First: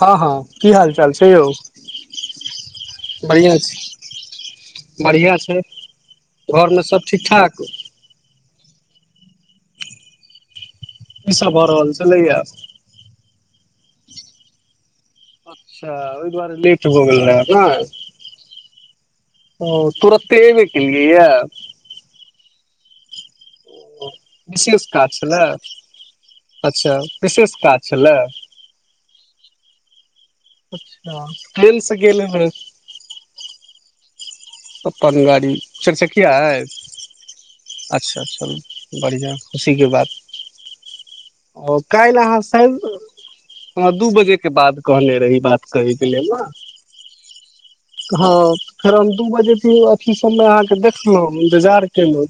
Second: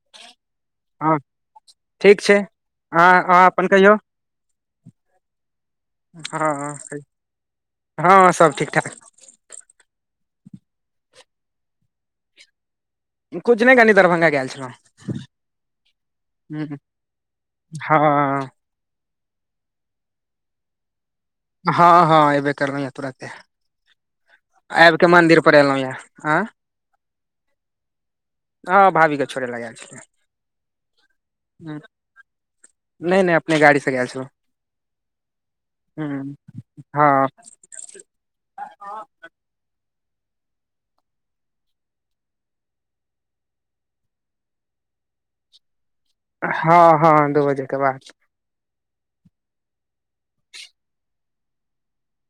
हँ हँ की हालचाल छै यौ हँ हँ बढ़िआँ अपन छै कहियौ बढ़िआँ छै हँ घरमे सब ठीक ठाक की हँ हँ सब ठीक ठाक की सब भऽ रहल छलैया कुछ नइ कनी दरभंगा गेल छलौहं अच्छा ओहि दुआरे लेट हो गेल रहै नइ हँ ओ तुुरते ऐबै केलिये हँ हँ एबे करलियै तुरते विशेष आबि के काज मंदिर छलै पर एलहुं ये आँ अच्छा विशेष काज छलै हँ भाभी के छोड़े लै गैल छलियै अच्छा ट्रेन से गेल हेबय नहि नहि अपने गाड़ी से गेल छलहुँ अपन गाड़ी चारचकिया हूँ अइ हँ अच्छा चलु बढ़िआँ खुशी के बात ओ काल्हि अहाँ शाइद दू बजे के बाद कहने रही बात करै करइ के लेल न हँ हँ दू बजे के बाद हँ फेर हम दू बजेके अथी सबमे अहाँके देखलउ इंतजार केलउ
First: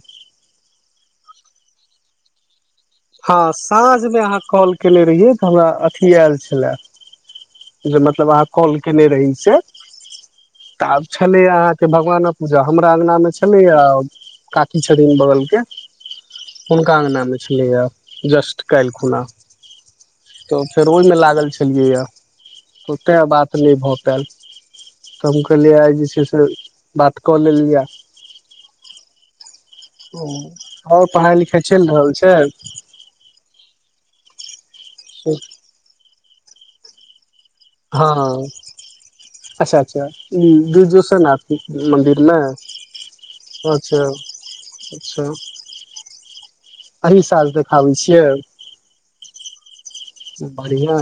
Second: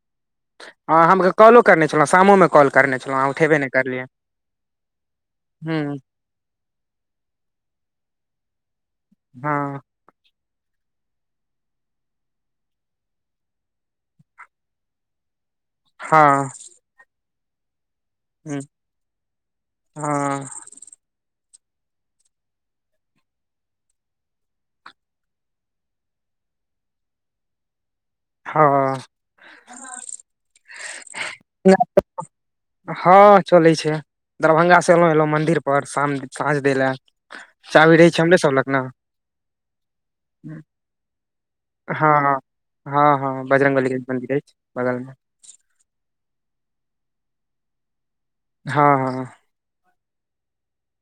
आ हमके कॉलो करने छलहुॅं शामो में कॉल करने छलहुँ अहाँ हँ उठेबे नहि साँझ करलियै मे अहाँ कॉल केने रहियै तऽ हमरा हूँ अथी आयल छलए जे मतलब अहाँ कॉल केने रही से हँ तऽ आब छलैए अहाँ के भगवानक पूजा हमरा अङ्गनामे छलैए काकी छथिन बगल के हँ हुनका अंगना मे छलैया हूँ जस्ट काल्हि खुना हँ तऽ फेर ओहि मे लागल छलियैए ओतेक बात नै भऽ पैल तऽ हम कहलियै आइ जे छै से बात कऽ लेल जँ हँ ओ आओर पढ़ाइ लिखाइ चलि रहल छै हँ चलै छै दरभंगा से एलहुं एलहुं मंदिर पर शाम साँझ दै लए चाभी रहै छै हमरे हँ सब लग ने अच्छा अच्छा ई ग्रेजुएशन आ हँ हँ मन्दिरमे हँ हँ बजरंगबली के अच्छा मंदिर अछि बगल मे अच्छा अभी साल देखाबै छी हाँ हाँ बढ़ियाॅं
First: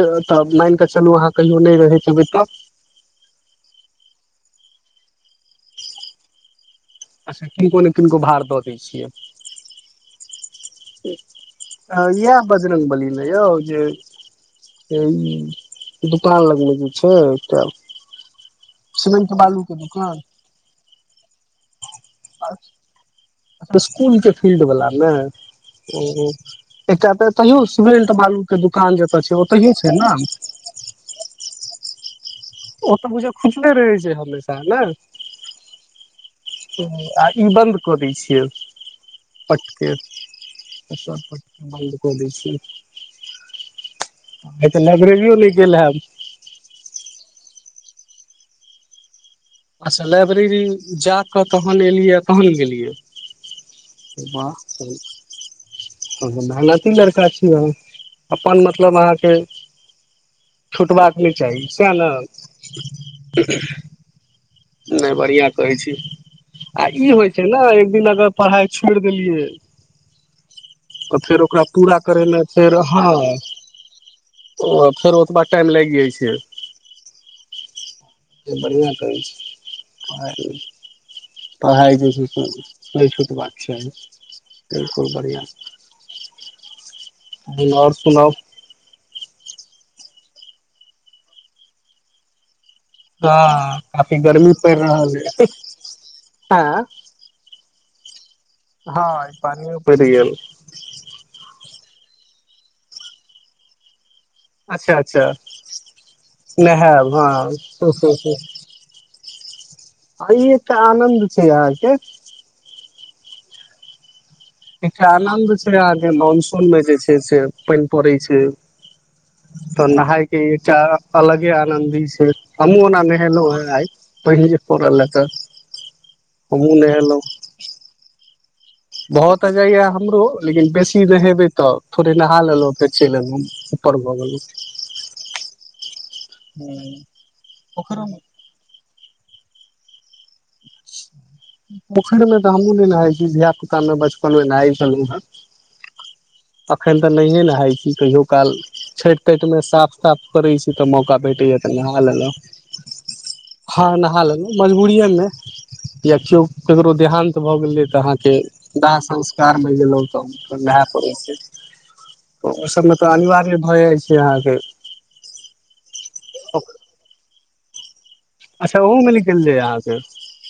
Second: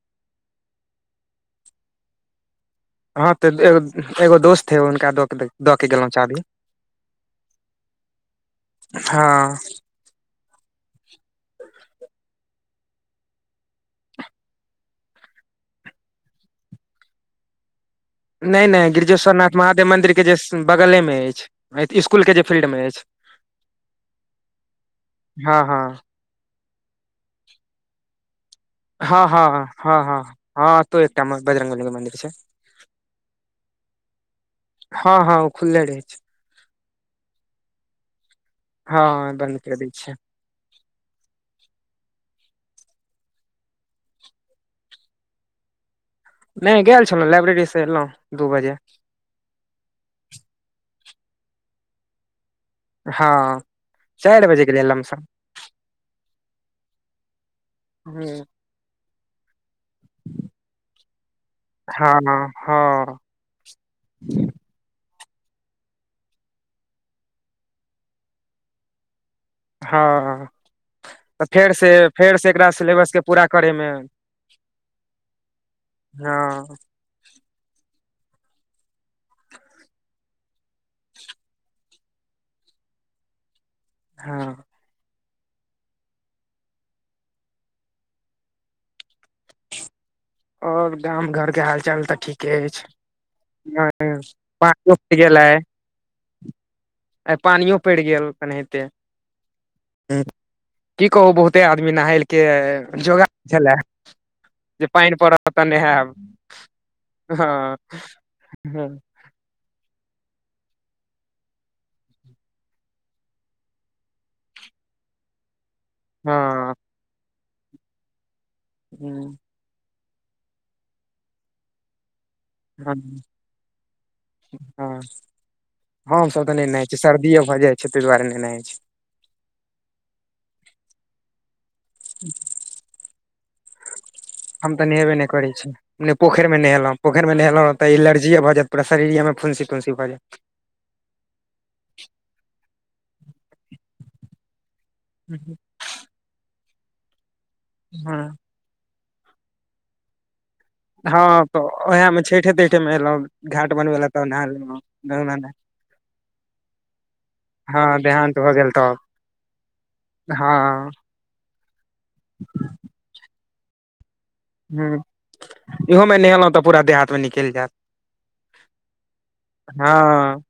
ड तऽ मान कऽ चलू अहाँ कहियो नहि रहैत एबै तब हँ तऽ एगो एगो दोस्त हे हुनका दऽ के दऽ के गेलहुँ चाभी अच्छा किनको ने किनको भाड़ दऽ दै छियै हँ हँ इएह बजरङ्गबलीमे यौ जे ई क द कान लगब कि छै एक त नहि नहि गिरिजेश्वर नाथ महादेव मन्दिरके जे बगलेमे अइछ स्कुलके फील्डवला मे ओ एकटा तऽ तैयो सीमेंट बालू के दुकान जतऽ हाँ छै हाँ ओतहिये छै हाँ हाँ ने हाँ हाँ तो एकटा बजरंगबली मन्दिर छै ओ तऽ बुझिय खुजले रहै छै हमेशा नै हँ हँ ओ खुलले रहै छै आ ई बन्द कऽ दै छियै हँ बन्द कर दै पटके छै पट बन्द क दै छियै तऽ लइब्रेरी नहि गेल हैब नहि गेल छलहुँ लाइब्रेरी से एयलहुँ दू बजे अच्छा लाइब्रेरी जाकऽ तहन एलियै तहन गेलियै हँ चार बजे गेल लमसम ह मेहनती लड़का छीय अ हँ अपन मतलब अहाँके छुटबाक नहि चाही सएह हँ ने नहि बढ़िया कहै छी आ ई होइ छै ने एक दिन अगर पढ़ाई छोड़ देलियै हाँ फेर तऽ ओकरा फेरसे पूरा करयमे फेरसे एकरा सिलेबसके पूरा करयमे ओ फेर ओतबा टाइम लागि जाइ छै हँ से बढ़ियाॅं कहै छै आ पढ़ाई जे छै से नहि छुटबाक चाही हँ बिल्कुल बढ़ियाॅं ह ओर सुनाउ ओर गाम घर के हाल चाल तऽ ठीके अइछ हाँ काफी गर्मी पड़ि रहल गेल है आइ आ आइ पानियो पड़ि गेल हँ पानियो पड़ि गेल की कहु बहुते आदमी नाहाई के जोगार छलए जे पानि पड़त तऽ नेहेब नेहेब हाँ हँ आ ई एतऽ आनन्द छै अहाँके एक आनंन्द छै अहाँके मनसून हँ मे जे छै से पानि पड़ै छै ह्म त नहाय के एकटा अलगे आनन्दी छै हमूँ ओना नहेलो है आई पाइन जे पड़ल है त हमसब तऽ नहि नहाई छी सर्दिए भऽ जाइत छी तहि दुआरे नै नहाई छी भहुत अ जाइया हमरो लेकिन बेसी नहेबै तऽ थोड़े नहा लेलहुँ फेर चलि येलउ हम तऽ नहेबे नहि करै छी नहि पोखरमे गेलहुँ नहेलहुँ पोखरमे नहेलहुँ तऽ पोखरिमे एलर्जिए भऽ जायत पूरा शरीरमे फुनसी खुनसी भ जैत पोखर मे तऽ हमूँ नइ नहाई छी धिया पुता मे बचपन मे नहाई जायत अखन तऽ नहिए नाय छी कहियो हँ काल छठ पेटमे साफ ताफ करै छी तऽ मौका हाँ भेटैया तऽ नहा ओएह मे लेलहुँ छठे तेठे मे एलहुं घाट हँ बनबे लए तऽ नहा लेलहुँ मजबूरिएमे लेल [inaudible] या केओ केकरो देहानंत भए गेले त अहाँ के देहान्त भऽ गेल तब दाह संस्कार में गेलों ताय हँ पर ऐसे तऽ ओ सबमे तऽ अनिवार्य भए जाइ छै अहाँके ह इहोमे नहेलहुँ तऽ पूरा देहातमे निकैल जायत अच्छा ओह मे निकल जाय यहाँके हँ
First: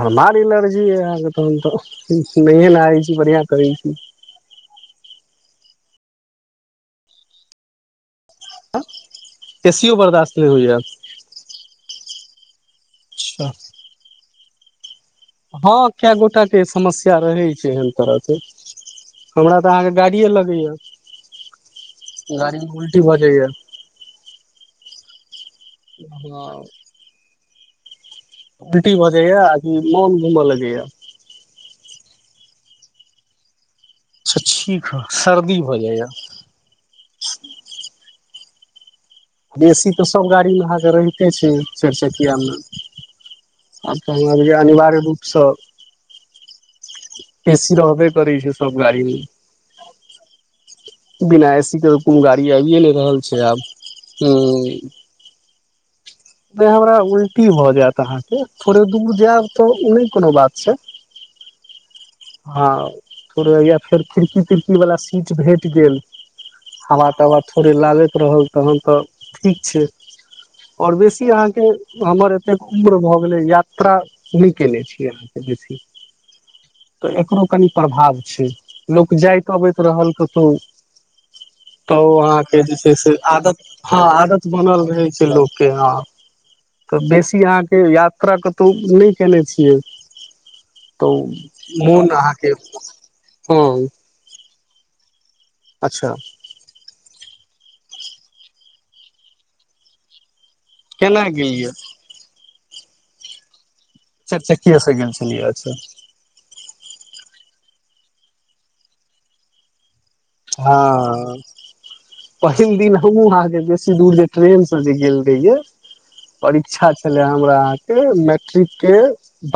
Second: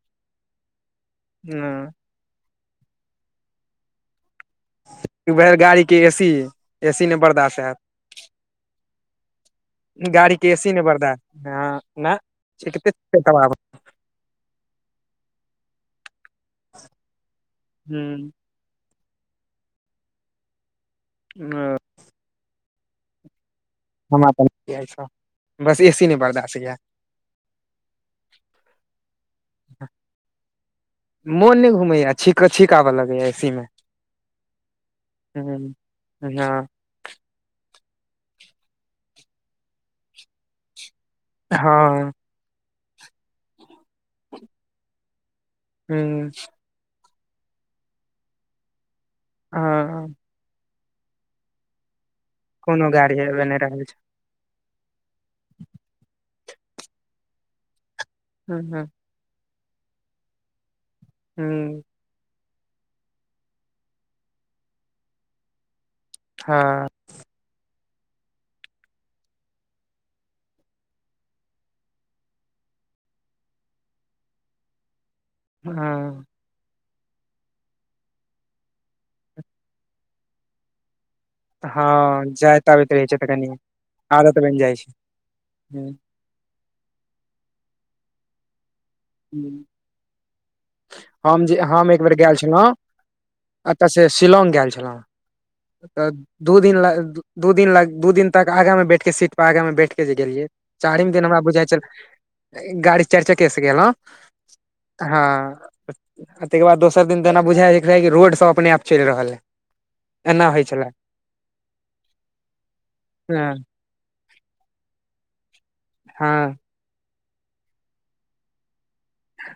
भरमार ल हके ह त नहिए न आै छी बढ़िया करै छी र गाड़ी के ए सी एसी नहि बर्दाश्त हेत एसियो गाड़ी बर्दाश्त के एसी होइया नहि बरदास ह ना चे अच्छा चब हँ कए गोटा के समस्या रहै छै एहन तरहके हमरा तऽ अहाँके गाड़ीे लगै या गाड़ी मे उल्टी भ जैया हमरा तऽ छ बस ए सी नहि बर्दश्त हैय उलटी भऽ जाइया आ मन घुमय लगैया छिक छीक आवऽ लगैया एसी में अछा ठीक ह सर्दी भ जाइया हँ बेसी तऽ सभ गाड़ीमे अहाँके रहिते छै हँ चरचकियामे आच त हमभ जे अनिवार्य हू ए सी रहबे करै छै सब गाड़ी मे हँ बिना एसी के त कोनो गाड़ी आबिए कोनो नहि गाड़ी रहल छै एबे नहि आब रहल छै ह नहि हमरा उलटी भऽ जायत अहाँके ह थोड़े ह दूर जायब तऽ ओ नहि कोनो बात छै हू हँ थोड़ा फेर खिड़की तिड़की वाला सीट भेट गेल हवा तवा थोड़े लागैत रहल तखन तऽ ठीक छै और बेसी आहाँ के हमर एतेक उम्र भए गेले यात्रा न केने छी अहाँ हँ बेसी हँ तऽ एकरो कनि प्रभाव छै लोक जाइत अबैत रहल कतहु तऽ हँ अहाँके जाइत जे आबैत छै रहै से तऽ कनि आदत हँ आदत बनल रहै छै लोक के हूं हँ तऽ बेसी अहाँके यात्रा कतहु नहि केने हूं छियै हम जे तऽ हम एक मोन बेर गेल अहाँके छलहुँ हँ एतऽ से शिलोंग गेल छौ तऽ अच्छा दू दिन दू दिन लग दू दिन तक आगा मे बैठ के सीट पर आगा मे बैठ के जे गेलियै चारिम केना दिन हमरा बुझाइ गेलियै छल गाड़ी चार चके से गेल हँ चारि चक्किये से गेल छलियै हँ अच्छा तके बाद दोसर दिन त न बुझ रह रोड सब अपने आप चैल रहल है एना होइ छलै हँ पहिल दिन हमूँ हँ अहाँके बेसी दूर जे ट्रेनसँ जे गेल रहियै हँ परीक्षा छलै हमरा अहाँके मैट्रिकके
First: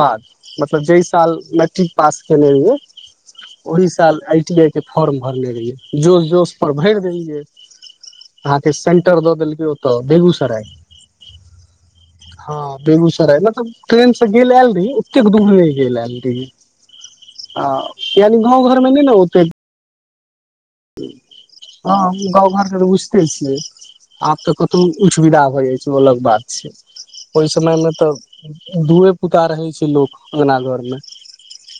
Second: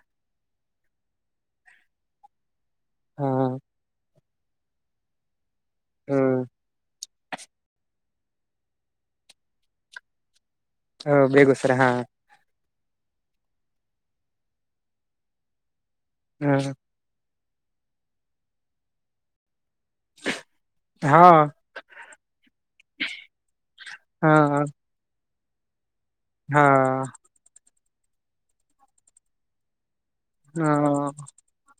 बाद मतलब जहि साल मैट्रिक पास केने रिह्येम हँ ओहि साल आई टी आई के फॉर्म भरने रहिये जोश ओ जोश पर भैर देलै अहाँके सेंटर दऽ देलकै ओतऽ बेगूसराय ओ बेगुसराय हँ हँ बेगूसराय मतलब ट्रेन से गेल आयल रही ओतेक दूर नहि गेल आयल रही हँ आ यानि गाँव घरमे नहि ने ओते [inaudible] हँ गाँव घरके तऽ बुझते छियै आब तऽ हँ हँ कतहु उ सुविदा हो जाइ छै ओ अलग बात छै हँ ओहि समय मे तब धूएे पुता रहै छै लोक अङगना घरमे हँ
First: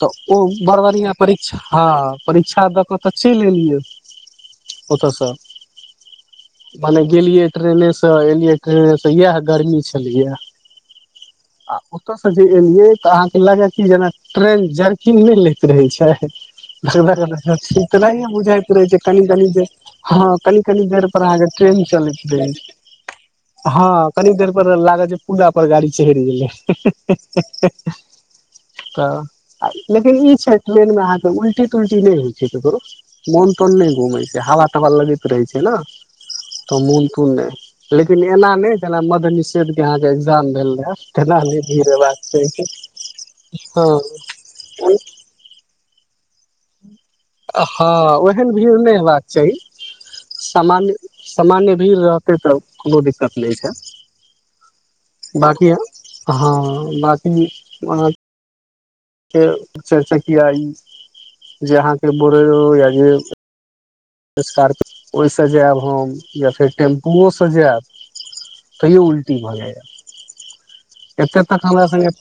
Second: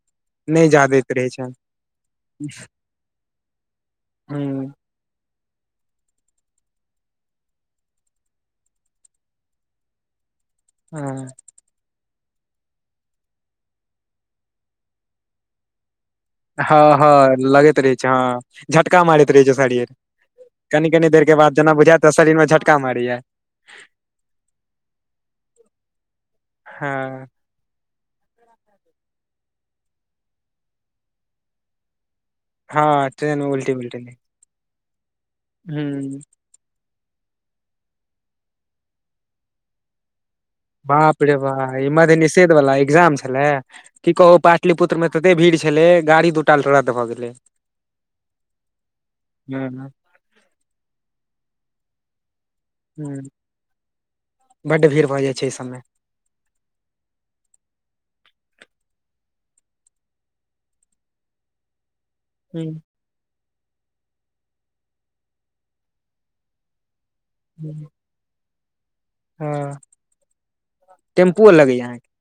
तऽ ओ नहि बड़ जा दैत बढ़िआँ रहै छै परीक्षा हँ परीक्षा द क तऽ चैल गेलियै हूँ ओतयसँ मने गेलियै ट्रेनेसँ एलियै ट्रेनेसँ इएह गर्मी छलिय हँ ओतो से जे एलिये ते अहाँ के लगे की जेना ट्रेन जर्किंग नहि लैत रहे छै हँ लगैत रहै ल छै हँ बुझय झटका कनी मारैत रहै कनी छै दे शरीर हँ कनि कनी देर पर के अहाँके बाद जेना ट्रेन बुझायत तऽ शरीर मे चलैत झटका मारैया हँ कनी देर पर लागल जे पूला पर गाड़ी चहरि गेलै हँ तऽ लेकिन ई छै ट्रेनमे अहाँके उल्टी तुल्टी नहि होइ छै केकरो हँ ट्रेन मे मोन उल्टी तोन नहि उल्टी घुम छै हवा तवा लगैत रहे छै ने हूँ तऽ मोन लेकिन एना नहि जेना मद्यनिषेद के आहा बाप रे बा ई मध्यनिषेध चाही वाला एकग्जाम छले हँ की कहू पाटलिपुत्र मे तऽ भीड़ छलै गाड़ी दू टा रद भऽ गेल हँ ओहन भीड़ नहि हेबाक चाही ह सामान्य सामान्य ओते तऽ कोनो दिक्कत नहि बड्ड भीड़ भऽ जाइ छै छै एहि बाकि सबमे हँ बाकी ओना के चारि चकिया ई जे अहाँके बोरेरो हूँ या जे स्कार्पियो ओहिसँ जायब हम या फेर टेम्पूओसँ जायब तहियो उलटी भऽ हँ जाएये टेम्पुओ एततक हमरा लगैया संगे अहाँके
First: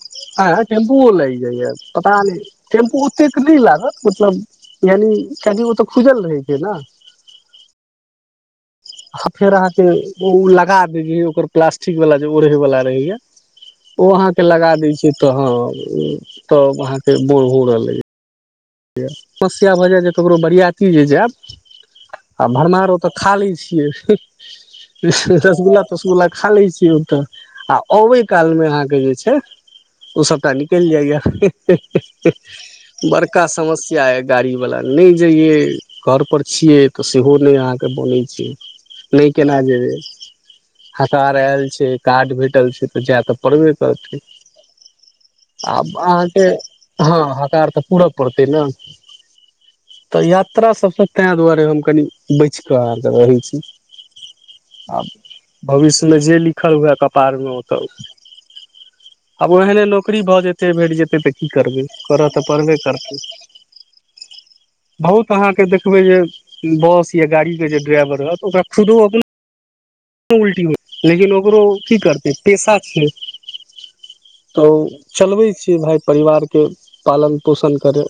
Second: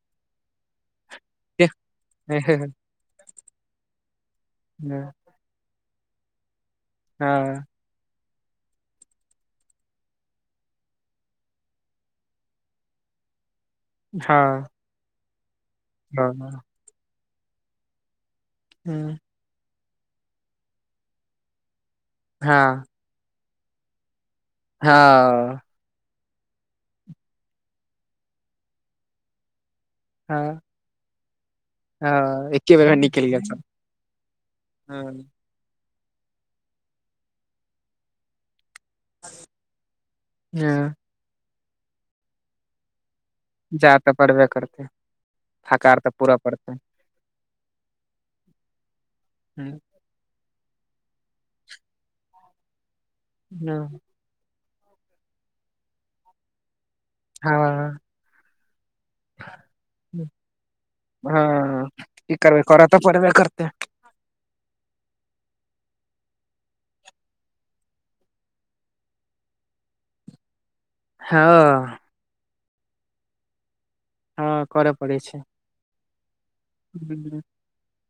ऐ टेम्पू पुअ लाएग जाइये पता हँ नहि टेम्पू औतेक नहि लागत मतलब यानि हँ कनी ओतअ खुजल रहै छै ने हँ आ फेर अहाँके ओ लगा दै ओकर प्लास्टिकवला जे ओढ़ैवला रहैए ओ अहाँके हँ लगा दै छै तऽ हँ हूँ तब अहाँके मोन हउर लगे समस्या भऽ जाय जे ककरो बरियाती जे जायब आ हँ भरमार औतऽ खालए हँ रसगुल्ला तसगुल्ला खा लै छीयै तऽ आ आबै कालमे अहाँके जे छै ओ सबटा हँ निकल जायये हँ एके बेर मे निकलि बरका गेल का सब समस्या अऽ गाड़ी वला नहि जइयै घरपर छियै तऽ सेहो नहि अहाँके बनैत छै नहि केना जेबै ह हकार आयल छै का्ड भेटल छै तऽ जाय तऽ पर बे जा तऽ करतए पड़बे करतै आ हकार तऽ पूरा आहाँके पड़तै हकार तऽ पुरऽ परतय न हूँ तऽ यात्रा सब स ते दुआरे कनी बयच क रहै छी हँ आ भविष्य मे जे लिखल हुएऽ पारनो ओतऽ हँ आब ओहने नौकरी भऽ जेतै भेट जेतै तऽ की करबै हँ करऽ की तऽ करबै परबे करऽ तऽ करतै पड़बे करतै बहुत अहाँके देख देखबै जे बस या गाड़ीके जे ड्राइवर रहत ओकरा खुदो अपनो उल्टी हो लेकिन ओकरो की हँ करतै पेशा छियै हँ तऽ करऽ पड़ै छै चलबै छियै भाई परिवारके पालन हूँ, पोषण करय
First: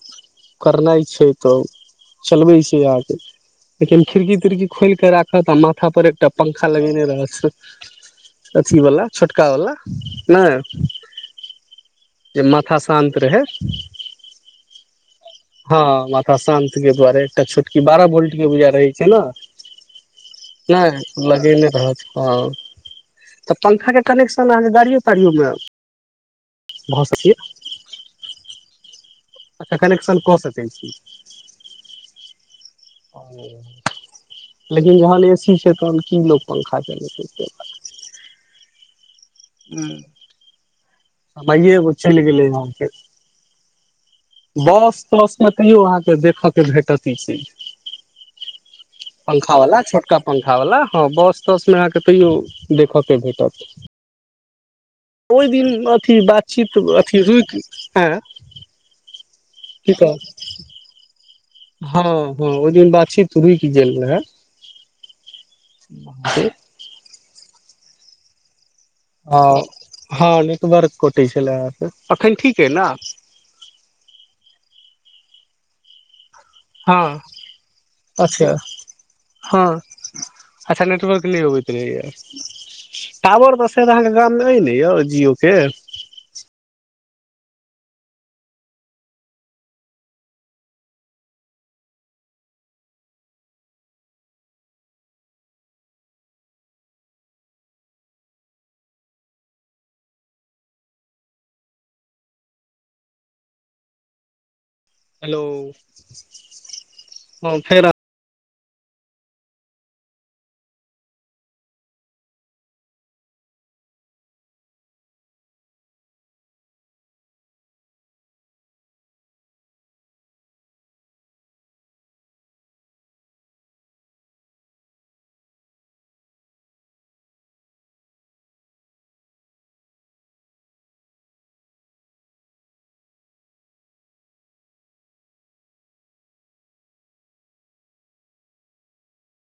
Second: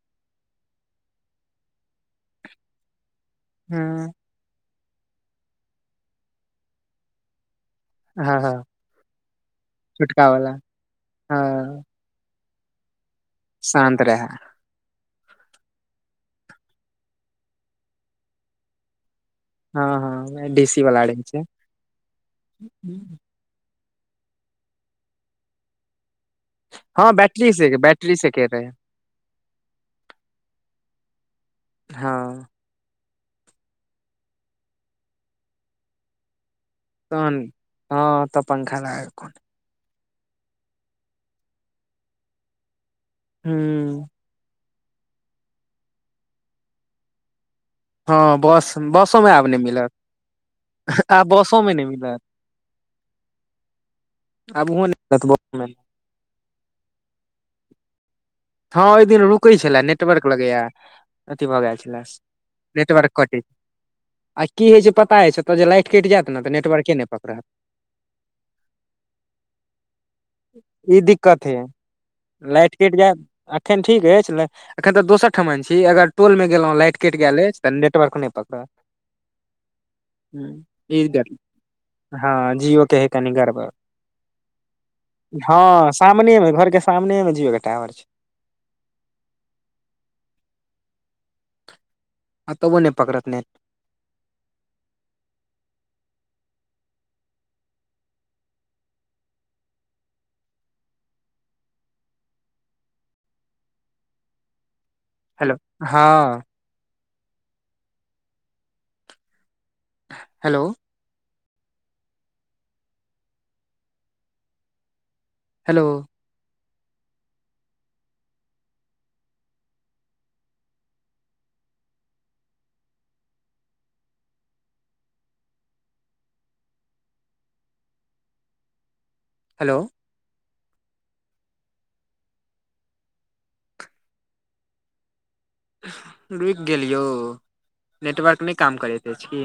करनाइ छै तऽ चलबे छै आहके लेकिन हँ खिड़की तिड़की खोल के राखत आ माथा पर एकटा पंखा लगेने रहैत हँ हँ अथीवला छोटकावला छोटका वाला नहि हँ जे मथा सान शान्त रहै हँ माथा शान्त के दुआरे एकटा छोटकी बारह भोल्ट के बूजा रहै छै ने हँ हँ डीसी ते वाला रहै छै लगेने रहत तऽ पंखा के कनेक्शन अहाँके गाड़ियओ ताड़ियओमे हँ बैटरी से बैटरी से क रहे है अच्छा कनेक्शन कऽ सकै छी हँ ओ लेकिन जहन एसी छै तहन की लोक पंखा तहन चलेते हँ तऽ पंखा लागल कोन ह चल गेल लैके हू बस तस मे तैयो अहाँ के देखय के भेटत ई चीज हँ बस बसो मे आब पंखा नहि वाला मिलत छोटका पंखा वाला हँ आब बस बसो तस नहि मे मिलत तैयो देखक के भेटत आबूहो नहितब ओहि [unintelligible] दिन अथी बातचीत अथी रुकि है हँ ओहि दिन रुकै छल नेटवर्क लगैया अथी भेय गेल छल हँ हँ ओहि दिन नेटवर्क बातचीत कटै रुकि गेल आ की होय छै पता हे छै एतऽ जे लाइट कटि जायत ने रहै तऽ नेटवर्क नहि पकड़त हँ हँ नेटवर्क ई कटै दिक्कत छलै हे से एखन ठीक अइ लाइट ने कटि जायत एखन ठीक अछि ने एखन तऽ दोसर ठमन छी अगर टोल में गेलहुँ लाइट कटि हँ गेल अछि तऽ नेटवर्क नहि पकड़त हाँ अच्छा ई नेटवर्क गड़ी नहि अबैत रहैय हँ जियो के है कनि टावर गड़बड़ तऽर अहाँ के गाम में ने य हँ सामने में घर के सामने में जिओ के टावर छै आ तबो नै पकरत नेट हेलो हाँ फेर हेलो हेलो हेलो रुकि गेलिय यौ नेटवर्क नहि काम करैत अछि की